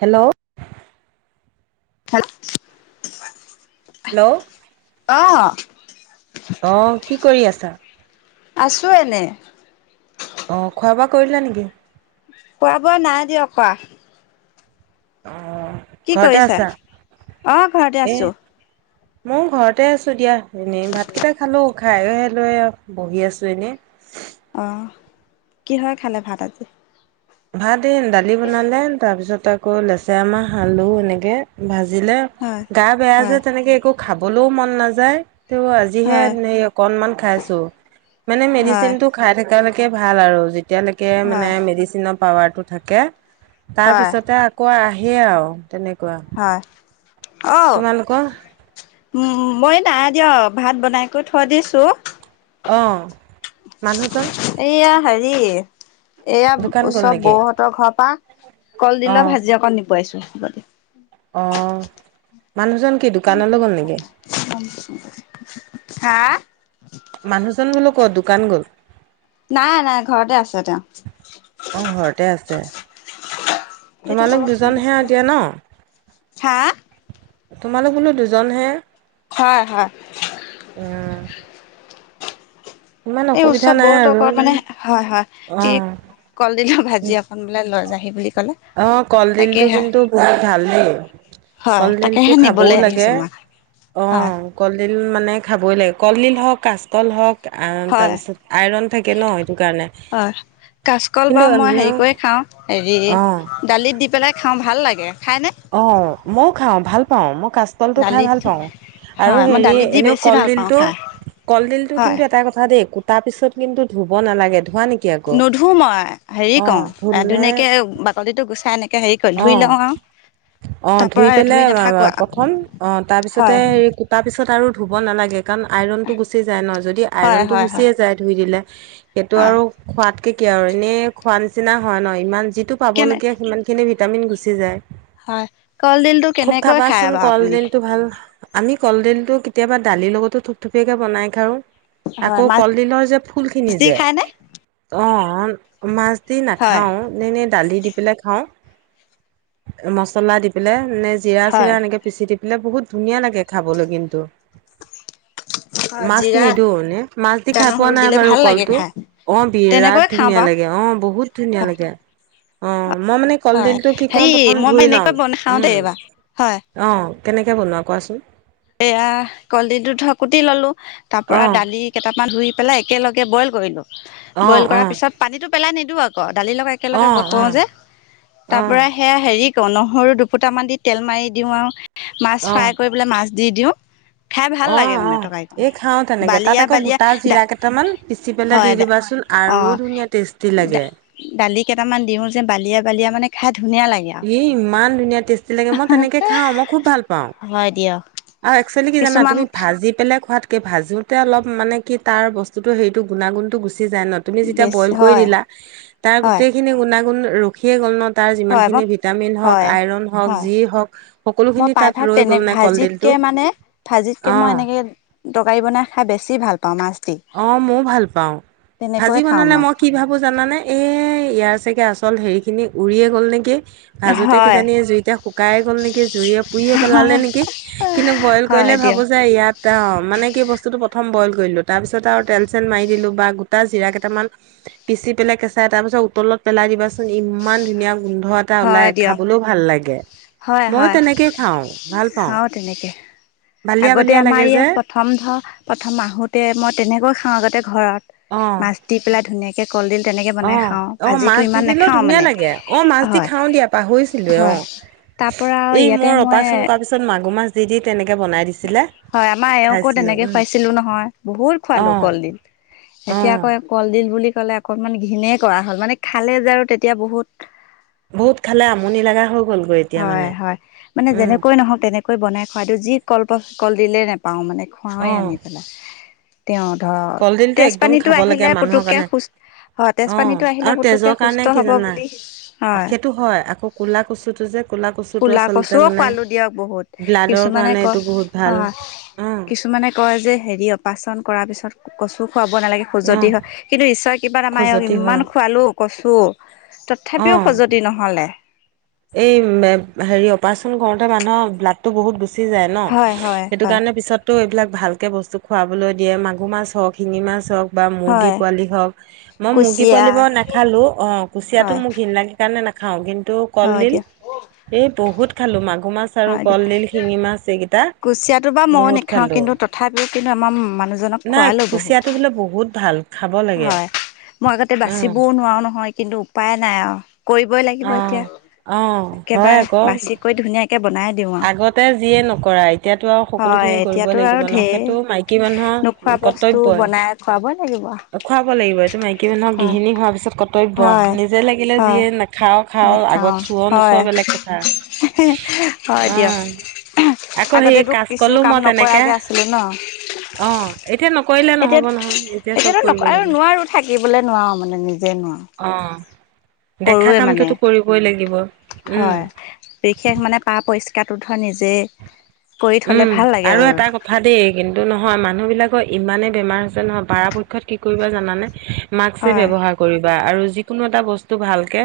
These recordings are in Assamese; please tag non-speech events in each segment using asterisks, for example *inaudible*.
হেল্ল' হেল হেল্ল' অঁ অ কি কৰি আছা আছোঁ এনে অঁ খোৱা বোৱা কৰিলা নেকি খোৱা বোৱা নাই দিয়ক কৰা অ কি ঘৰতে কৰিছা আছা অ ঘৰতে এ আছো ময়ো ঘৰতে আছো দিয়া এনেই ভাত কেইটা খালো খাইলৈ বহি আছো এনে অ কিহয় খালে ভাত আজি ভাত এ দালি বনালে তাৰ পিছত আকৌ লেচেৰা মাহ আলু এনেকে ভাজি ভাজিলে হয় গা বেয়া যে হয় তেনেকে একো খাবলৈও মন নাযায় ত আজিহে হয় সে অকনমান খাইছো মানে মেডিচিন হয় টো খাই থকা লকে কে ভাল আৰু যেতিয়ালৈকে মানে হয় মেডিচিনৰ পাৱাৰটো থাকে হয় তাৰপিছতে আকৌ আহে আৰু তেনেকুৱা হয় তোমালোকৰ উম মই নাই দিয় ভাত বনাই কৈ থৈ দিছো অঁ মানুহজন এয়া দোকান গ'ল ওচৰ নেকি বৌহঁতৰ ঘৰৰ পৰা অ কলডিলৰ ভাজি অকণ নিব আহিছো অ মানুহজন কি দোকানলৈ গ'ল নেকি হা মানুহজন বোলো ক দোকান গ'ল নাই নাই ঘৰতে আছে তেওঁ অঁ ঘৰতে আছে এইটো তোমালোক কলত ফোন দুজনহে কৰিছে আৰু যে এতিয়া হা ন তোমালোক বোলো দুজনহে হয় হয় উম ইমান এই অসুবিধা ওচৰৰ নাই বৌহঁতৰ আৰু ঘৰত মানে হয় হয় অ ই কলডিলৰ ভাজি অকন বোলে লৈ যাহি বুলি ক'লে অ কলডিলটো তাকেহে কিন্তু বহুত ভাল দেই। হয় কলডিল টো তাকেহে খাবও নিবলৈ লাগে, আহিছো মই অ, হয় কলডিল মানে খাবই লাগে। কলডিল হওঁক কাচকল হওক আ হয় তাৰপিছত আইৰণ থাকে ন সেইটো কাৰণে। হয় কাচকল বা কিন্তু মই এনেও হেৰি কৰি খাওঁ অ', হেৰি দালিত দি পেলাই খাওঁ ভাল লাগে। খাইনে অ ময়ো খাওঁ ভাল পাওঁ মই কাচলটো খাই দালিত ভাল দি পাওঁ আৰু হয় মই হেৰি দালিত দি এনেও বেছি ভাল পাওঁ কলডিলটো খাই কলডিল টো হয় কিন্তু এটা কথা দেই কুটা পিছত কিন্তু ধুব নালাগে। ধোৱা নেকি আকৌ? নধো মই হেৰি ক অ', ধুলে ধুনীয়াকে বাকলিতো গুচাই এনে হেৰি কৰি ধুই অ', লওঁ আও। অ ধুই পেলাই প্ৰথম অ তাৰ পিছতে হয় হেৰি কুটা পিছত আৰু ধুব নালাগে কাৰণ আইৰণটো গুচি যায় ন যদি হয় আইৰণটো হয় হয় গুচিয়ে যায় ধুই দিলে সেইটো হয় আৰু খোৱাতকে কি আৰু এনেই খোৱা নিচিনা হয় ন ইমান যিটো পাব কেনে লগীয়া সিমান নে ভিটামিন গুচি যায়। হয় কলডিলটো খুব কেনেকৈ খায় খাবাচোন বাৰু আপুনি কলডিলটো ভাল, আমি কলডিলটো কেতিয়াবা দালিৰ লগতো থুপথুপীয়াকে বনাই খাওঁ। হয় আকৌ মাছ কলডিলৰ যে ফুল খিনি দি যে খায়নে আহ মাছ হয় নাখাওঁ এনেই দালি দি পেলাই খাওঁ মছলা দি পেলাই। নে জিৰা হয় চিৰা এনেকে পিচি দি পেলাই বহুত ধুনীয়া লাগে খাবলৈ কিন্তু। হয় মাছ জিৰা নিদি এনে, মাছ দি আদা খাই পোৱা নহৰু নাই দিলে বাৰু ভাল লাগে কলটো। খাই অ তেনেকৈ বিৰাট খাওঁ ধুনীয়া বাৰু লাগে, অ বহুত ধুনীয়া হয় লাগে, অ মই মানে হয় কলডিলটো কি কম হেৰি প্ৰথম মই মানে ঘুই এনেকৈ লওঁ বনাই খাওঁ দেই উম, এইবাৰ হয় অ। কেনেকে বনোৱা কোৱাচোন? এয়া কলডি দু ধ কুটি ললো তাৰ অ পৰা দালি কেইটামান ধুই পেলাই একেলগে বইল কৰিলোঁ, অ বইল অ কৰাৰ পিছত পানীটো পেলাই নিদিওঁ আকৌ দালি লগত অ', একেলগে ব কৰোঁ অ', যে তাৰ অ', পৰা সেয়া হেৰি নহৰু দুপুটামান দি তেল মাৰি দিও আৰু মাছ ফ্ৰাই অ', কৰিবলৈ মাছ দি দিওঁ। খাই ভাল লাগে অ', মানে অ', তৰকাৰী খন, এই খাওঁ তেনেকে তাত বালিয়া আকৌ বালিয়া গোটা দা জিৰা কেইটামান পিচি পেলাই দি হয় দা দিবাচোন অ, আৰু ধুনীয়া টেষ্টি দা লাগে। দালি কেইটামান দিওঁ যে বালিয়া বালিয়া মানে খাই ধুনীয়া লাগে এ ইমান ধুনীয়া টেষ্টি লাগে মই আৰু তেনেকে খাওঁ মই খুব ভাল পাওঁ। হয় দিয়ক আৰু এক্চুৱেলি কি জানা কিছুমান তুমি ভাজি পেলাই খোৱাতকে ভাজোতে অলপ মানে কি তাৰ বস্তুতটো হেৰিটো গুণাগুণত গুচি যাই ন তুমি যেতিয়া বেছি বৈল কৰি হয় দিলা তাৰ হয় গোটেইখিনি গুণাগুণ ৰখিয়ে গ'ল ন তাৰ যিমান হয় মই খিনি ভিটামিন হওঁক হয় আইৰণ হওক হয় যি হওঁক মই সকলোখিনি প্ৰায়ভাগ তাত ৰৈ তেনে গ'ল নাই ভাজিতকে কলডিলটো। মানে ভাজিতকে মই অ', এনেকে তৰকাৰী বনাই খাই বেছি ভাল পাওঁ মাছ দি অ ময়ো ভাল পাওঁ, ভাজি তেনেকৈয়ে খাওঁ বনালে মই কি ভাবো জানানে এ ইয়াৰ চাকে আচল হেৰিখিনি উৰিয়ে গ'ল নেকি। ভাজোতে হয় কিজানি জুইতে শুকাই গল নেকি জুইে পুৰিয়ে পেলালে নেকি, কিন্তু বইল হয় কৰিলে ভাবো দিয়ক যে ইয়াত অ মানে কি বস্তুতটো প্ৰথম বইল কৰিলো তাৰ পিছত আৰু তেল চেল মাৰি দিলো বা গোটা জিৰা কেইটামান পিচি পেলাই কেঁচাই তাৰ পিছত উতলত পেলাই দিবাচোন ইমান ধুনীয়া গোন্ধ এটা হয় ওলাই দিয়ক খাবলৈও ভাল লাগে। হয় মইও হয় তেনেকেই খাওঁ, ভাল পাওঁ। খাওঁ তেনেকে বালিয়া আগতে বালিয়া লাগে আমাৰ যে ইয়াৰ প্ৰথম ধৰ প্ৰথম আহোতে মই তেনেকৈ খাও আগতে ঘৰত। মাছ দি পেলাই ধুনীয়াকে ক অ-অ মাছ দি দিলেও নেখাওঁ ধুনীয়া মানে লাগে, অ মাছ হয় খাওঁ দিয়া পাহৰিচিলোয়ে অ, হয় তাৰ পৰা আৰু এই ইয়াতে মোৰ মই অপাৰেচন কৰাৰ পিছত মা মাগুৰ মাছ দি তেনেক বনাই দিছিল। হয় আমাৰ এওঁকো তেনেকে খুৱাইছিলো নহয় বহুত খোৱালো অ', কলদিল। এতিয়া অ', কয় কলডিল বুলি ক'লে অকনমান ঘিণেই কৰা হ'ল মানে খালে যে আৰু তেতিয়া বহুত *inaudible* খালে আমনি লগা হৈ গ'লগৈ এতিয়া হয় মানে হয়, মানে উম, যেনেকৈ নহওক তেনেকৈ বনাই খোৱা টো যি কল্প কলডিলে নেপাও মানে খুৱাওৱে অ', আনি পেলাই। তেওঁ ধৰক কলডিলটো একদম তেজপানীটো খাব লাগে আহিলে মানুহৰ পুতুককে কাৰণে খোজ হয়, অ', তেজপানীটো আহিলে আৰু পুতুককে তেজৰ সুস্থ কাৰণে কি হ'ব জানা বুলি, অ', হয়। সেইটো হয় আকৌ ক'লা কচুটো যে ক'লা কচুটো ক'লা আচলতে কচুও মানে খোৱালো দিয়ক বহুত, ব্লাডৰ কিছুমানে কাৰণে ক এইটো বহুত ভাল হয়, অ', কিছুমানে কয় যে হেৰি অপাৰেচন কৰাৰ পিছত কচু খোৱাব নালাগে খুজতি অ', হয় কিন্তু ঈশ্বৰৰ কৃপাত আমাৰ এওঁক খজুৱতি হয় ইমান খোৱালোঁ কচু। তথাপিও অ'। খজতি নহ'লে। এই হেৰি অপাৰেচন কৰোঁতে মানুহৰ ব্লাডটো বহুত গু চি যায় হয় ন' হয় সেইটো হয় কাৰণে পিছত টো এইবিলাক ভালকে বস্তু খুৱাবলৈ দিয়ে মাগুৰ মাছ হওঁক, শিঙি মাছ হওঁক। বা মুৰ্গী হয় পোৱালি হওঁক, মই মুৰ্গী কুচিয়া পোৱালি বাৰু নাখালো অ', কুচিয়াটো হয় মোক ঘিণ লাগে কাৰণে নাখ খাওঁ কিন্তু হয় কলডিল, দিয়া এই বহুত খালোঁ মাক হয় দিয়া, কুচিয়াটো বা ময়ো বহুত নেখাও খালো। কিন্তু তথাপিও কিন্তু আমাৰ মান নাই কুচিয়াটো বোলে বহুত ভাল, খাব লাগে। হয় মই আগতে উম বাচিবও নোৱাৰো নহয় কিন্তু উপায় নাই আও। কৰিবই লাগিব অ। এতিয়া, অ হয় একেবাৰে আকৌ বাচি কৰি ধুনীয়া আগতে যিয়ে নকৰা এতিয়াটো আৰু হয় সকলোখিনি কৰিবই এতিয়াতো আৰু লাগিব ন' ঢেৰ সেইটো মাইকী নোখোৱা মানুহৰ বস্তু কৰ্তব্যই, বনাই খুৱাবই লাগিব খুৱাব লাগিব, এইটো মাইকী মানুহক হয় গৃহিণী হোৱাৰ পিছত ৰ্তব্য হয় নিজে লাগিলে হয় যিয়ে নাখাওঁ, খাওঁ আগত চুৱ নোচোৱ বেলেগ কথা সে হ হয় অ দিয়ক, আকৌ সেই আগতেটো কাজ কিছু কলো কাম মই তেনেকে নকৰাকে আছিলো ন'। অ', এতিয়া নক এতিয়াত এতিয়াটো নক আৰু নোৱাৰোঁ থাকিবলে নোৱাৰোঁ মানে নিজে নোৱাৰোঁ। অ'। দেখা কৰোৱে মানে কামটোতো কৰিবই লাগিব উম হয়, বিশেষ মানে পাপ হৈছ কাটো ধৰ নিজে কৰি থলে উম, ভাল লাগে আৰু এটা কথা দেই কিন্তু নহয় মান মানুহবিলাকৰ ইমানে বেমাৰ হৈছে নহয় পৰাাৰপক্ষত কি কৰিবা জানানে মাস্কে হয় ব্যৱহাৰ কৰিবা। আৰু যিকোনো এটা বস্তু ভালকে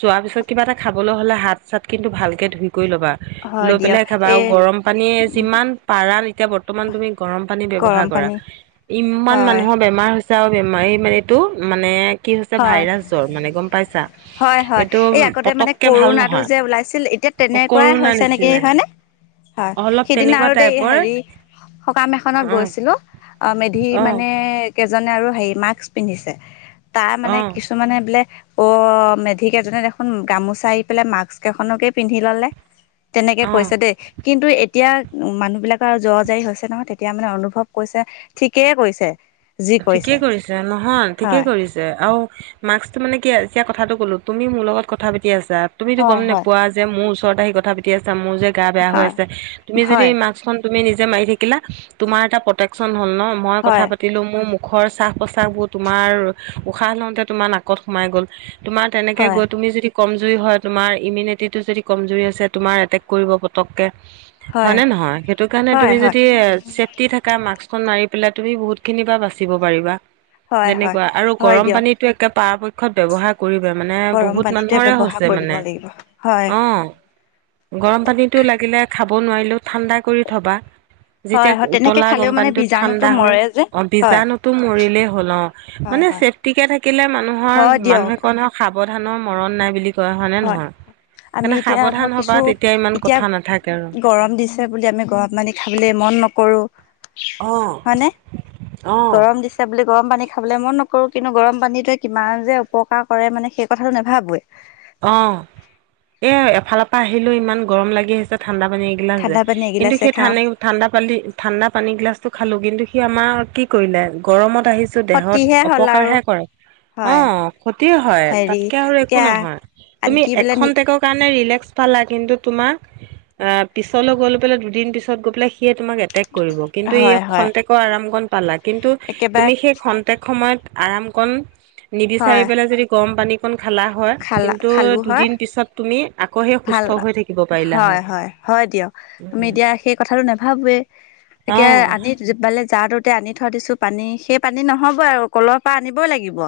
চোৱাৰ পিছত কিবা এটা খাবলৈ হ'লে হাত চাত কিন্তু ভালকে ধুই কৰি ল'বা, হয় লৈ দিয়ক পেলাইহে খাবা আৰু এই গৰম পানীয়ে যিমান পাৰা এতিয়া বৰ্তমান তুমি গৰম পানী ব্যৱহাৰ গৰম কৰা পানী ইমান হয় মানুহৰ বেমাৰ হৈছিল ছে আও বেমাৰী মাৰীটো মানে কি হৈছে হয় ভাইৰাছ জ্বৰ মানে গম পাইছা হয় হয় এইটো এই আগতে মানে পতককে ভাল কৰোণাটো নহয়। যে ওলাইছিল এতিয়া অ', কৰোণা নিচিনাই। সেইদিনা আৰু দেই হেৰি সকাম এখনত অ গৈছিলোঁ অ', মেধি অ', মানে কেইজনে আৰু হেৰি মাস্ক পিন্ধিছে তাৰ মানে অ', কিছুমানে বোলে অ', মেধি কেইজনে দেখোন গামোচা আহি পেলাই মাস্ক এখনকে পিন্ধি ল'লে। তেনেকে অ', কৈছে দেই কিন্তু এতিয়া উম, মানুহবিলাকৰ আৰু জ্বৰ জাৰী হৈছে নহয় তেতিয়া মানে অনুভৱ কৈছে, ঠিকেই কৈছে। যি ঠিকে কৈছে কৰিছে, নহয় ঠিকে হয় কৰিছে। আৰু মাক্সটো মানে কি এতিয়া কথাটো ক'লো তুমি মোৰ লগত কথা পাতি আছ ছা তুমিতো হয় গম হয় নপোৱা যে মোৰ ওচৰত আহি কথা পাতি আছ ছা মোৰ যে গা বেয়া হৈ হয় আছে, তুমি যদি হয় মাক্সখন নিজে মাৰি থাকিলা, তোমাৰ এটা প্ৰটেকচন হ'ল নহ, মই কথা হয় পাতিলোম মোৰ মুখৰ শ্বাস-প্ৰশ্বাসবোৰ তোমাৰ উশাহ লওঁতে তোমাৰ নাকত সোমাই গ'ল। তোমাৰ তেনেকে হয় গৈ তুমি যদি কমজুৰি হয় তোমাৰ ইমিউনিটিটো যদি কমজুৰি আছে তোমাৰ এটেক কৰিব পতককে। হয় নে নহয় সেইটো কাৰণে হয় তুমি যদি চেন্টি থাকা মাক্স খন মাৰি পেলাই তুমি বহুত খিনি বা বাচিব পাৰিবা হয় হয় যেনেকুৱা আৰু হয় গৰম দিয়ক পানীটো একে পাৰপক্ষত ব্যৱহাৰ কৰিবে, মানে গৰম বহুত পানীটোৱে মানুহৰে ব্যৱহাৰ হৈছে কৰিব মানে লাগিব হয় অ'। গৰম পানীতো লাগিলে খাব নোৱাৰিলেও ঠাণ্ডা কৰি থ'বা। হয় যেতিয়া হয় তেনেকে উতলা গম খালেও মানে পানীটোত বীজাণুটো ঠাণ্ডা হৈ মৰে যে গম হয় বীজাণুতো মৰিলেই হ'ল অ', হয় মানে হয় চেফটিকে থাকিলে মানুহৰ, হয় দিয়ক মানুহে কয় নহয় খাব বধানৰ মৰণ নাই বুলি কয়, হয় নে নহয়? আমি সেইকাৰণে এতিয়া সাৱধান ধৰ হবা কিছু, তেতিয়া ইমান এতিয়া কথা নাথাকে আৰু গৰম দিছে বুলি আমি গৰম পানি খাবলৈ ম নকৰোঁ। হয়নে অ'। গৰম দিছো বুলি গৰম পানী খাবলৈ মন নকৰোঁ কিন্তু গৰম পানীটোৱে কিমান যে উপকাৰ কৰে মানে সেই কথাটো নাভাবোৱে। অ' এ এফালপা আহিলো ইমান গৰম লাগি আহিছে ঠা ঠাণ্ডাপানী এগিলাচ দে ঠাণ্ডা পানী কিন্তু এগিলাচে সেই খাওঁ ঠানে-ঠাণ্ডা পালী, ঠাণ্ডা পানি গিলাচটো খালো কিন্তু সি আমাৰ কি কৰিলে গৰমত আহিছো দেহত ক্ষতিহে হ'ল আৰু অপকাৰহে কৰে। হয় অ' ক্ষতি হয়, হেৰি তাতকে আৰু একো এতিয়া নহয়। তুমি আনকি বোলে নি এখনটেক কাৰণে ৰিলেক্স পালা কিন্তু তোমাক আ পিছলৈ গৈলৈ পেলাই দুদিন পিছত গৈ পেলাই সিয়ে তোমাক এটেক কৰিব, কিন্তু ই হয় হয় খন্তেকৰ আৰাম কণ পালা। কিন্তু‌ একেবাৰে তুমি সেই খন্তেক সময়ত আৰাম কণ নিবিচাৰি হয় পেলাই যদি গৰম পানী কন খালা হয়। খালা কিন্তু খালো হয় দুদিন পিছত তুমি আকৌ সেই ভাল সুস্থ হৈ থাকিব পাৰিলা হয়। আমি এতিয়া সেই কথাটো নাভাবোৱে এতিয়া অ', আনি পালে জাটোত তে আনি থৈ দিছোঁ পানী, সেই পানী নহ'ব আৰু কলৰ পা আনিব লাগিব।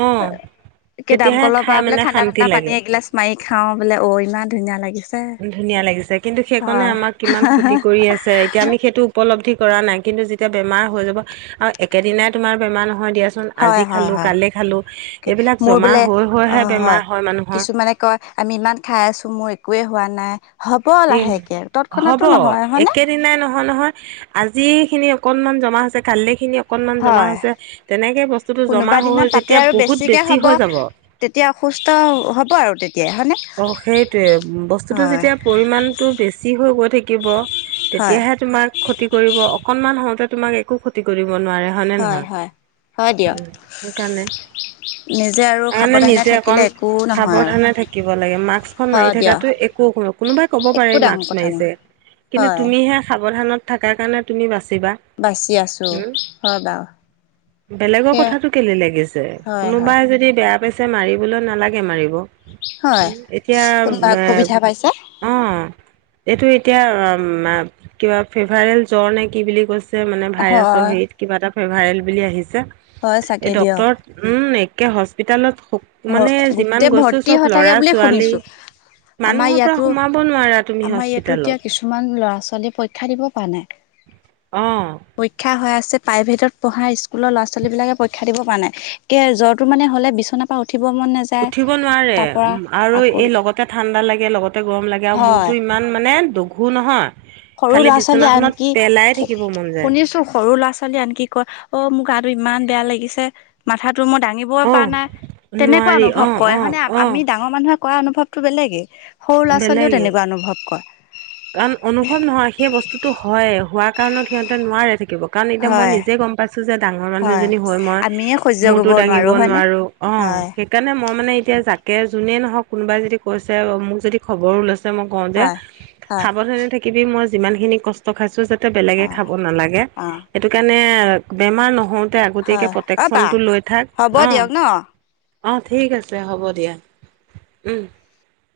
অ', একে তেতিয়াহে দামকল বা খাই বোলে মানে ঠাণ্ডা শান্তি ঠাণ্ডা পানী লাগে। এগিলাছ মাৰি খাওঁ বোলে অ' ইমান ধুনীয়া লাগিছ ধুনীয়া লাগিছে কিন্তু সেইকণে আমাক কিমান ক্ষতি কৰি আছে এতিয়া আমি সেইটো উপলব্ধি কৰা নাই কিন্তু যেতিয়া বেমাৰ হৈ যাব *unintelligible* একেদিনাই তোমাৰ বেমাৰ নহয় দিয়াচোন হয় আজি হয় খালো হয় কালি খালো এইবিলাক মোৰ জমা বোলে হৈ অ হৈহে *unintelligible* হয়, মানুহৰ কিছুমানে কয় আমি ইমান খাই আছো মোৰ একোৱে হোৱা নাই। হ'ব এই, লাহেকে তৎক্ষণাতো হ'ব নহয় হয়নে? একেদিনাই নহয় নহয়। আজিখিনি অকণমান জমা হৈছে কাললৈখিনি অ কনমান জমা হয়। হৈছে। তেনেকে বস্তুটো জমা কোনোবা হৈ দিনা হৈ তাতে যেতিয়া আৰু বহুত বেছিকে বেছি হ'ব হৈ যাব। তেতিয়া অসুস্থ হ'ব আৰু তেত অ' সেইটোৱে বস্তুটো হয় যেতিয়া পৰিমাণটো বেছি হৈ গৈ থাকিব তেতিয়া হয় হে তোমাক ক্ষতি কৰিব। অকনমান হওঁতে তোমাক একো ক্ষতি কৰি নোৱৰে হয়নে হয় নহয়? হয় হয় উ দিয়ক। সেইকাৰণে। নিজে আৰু আগলে সাৱধানে নিজে অকণ থাকিলে একো নহয় আৰু সাৱধানে থাকিব। *unintelligible* মাক্সখন মাৰি হয় দিয়ক থাকাটোৱে একো কোনো, কোনোবাই কব পাৰে একো এই ডাঙৰ মাক্স কথা মাৰিছে। নহয় কিন্তু, হয়। তুমিহে সাৱধানত থাকাৰ কাৰণে তুমি বাচ বাচি আছো, হয় বাৰু। বেলেগৰ সেয়া কথাটো কেলে লাগিছে, হয় হয় কোনোবাই যদি বেয়া পাইছে মাৰিবলৈ, নালাগে মাৰিব। উ হয় এতিয়া কোনোবা অসুবিধা পাইছে অ'। এইটো এতিয়া মা-কিবা ফিভাৰেল জ্বৰ নে কি বুলি কৈছ ছে মানে ভাইৰাছৰ হয় হেইত কিবা এটা ফেভায়েল বুলি আহিছে। হয় এই চাগে দিয়ক ডক্তৰ উম এ তিয়া হস্পিটেলত ভ-গোটেই ভৰ্তি হৈ থাকে বুলি ছোৱালী শুনিছোঁ। আমাৰ মানুহৰ পৰা ইয়াতো, সোমাব নোৱাৰা তুমি আমাৰ ইয়াতো এতিয়া হস্পিতালত কিছুমান ল'ৰা-ছোৱালীয়ে পৰীক্ষা দিব পা নাই। অ'। হয় আছে প্ৰাইভেটত পঢ়া স্কুলৰ ল'ৰা ছোৱালী বিলাকে পৰীক্ষা দিব পৰা নাই, কে জ্বৰটো মানে হ'লে বিচনা উঠিব নোৱাৰে উ আৰু আকৌ এই লগতে ঠাণ্ডা লাগে লগত তে গৰম লাগে আৰু হয় মোৰটো ইমান মানে দঘূ নহয়। সৰু খালি ল'ৰা-ছোৱালী বিচনাখনত আনকি পেলাই থাকিব মন যায় শুনিছো সৰু ল'ৰা-ছোৱালী আনকি কয় অ' মোক গাটো ইমান বেয়া লাগিছে। মাথাত টো মই দাঙিবই পৰা অ', নাই তেনেকুৱা নোৱাৰি অনুভৱ অ', কয় অ', হয়নে? অ', আমি ডাঙৰ মানুহে কৰা অনুভৱটো বেলেগে। সৰু ল'ৰা-ছোৱালীয়েও বেলেগে তেনেকুৱা অনুভৱ কৰে। প্ৰথম নহয় সেই বস্তুটো হয় হোৱা কাৰণত সিহঁতে নোৱাৰে থাকিব, কাৰণ এতিয়া মই হয় নিজে গম পাইছো। যে ডাঙৰ মানুহজনী হয় মই আমিয়ে সহ্য মোৰতো কৰিব দাঙিব হয়নে নোৱাৰো অ হয় সেইকাৰণে মই মানে তেতিয়া জাকে যোনে নহওক কোনোবাই যদি কৈছে মোক যদি খবৰো লৈছে মই কওঁ যে হয় হয় সাৱধানে থাকিবি মই যিমান খিনি কষ্ট খাইছো বেলেগে হয় খাব নালাগে অ সেইটো কাৰণে বেমাৰ নহওঁ। আগতীয়াকৈ হয় অ বা প্ৰটেকশ্যনটো লৈ থাক হ'ব অ দিয়ক ন অ ঠিক আছে হ'ব দিয়া।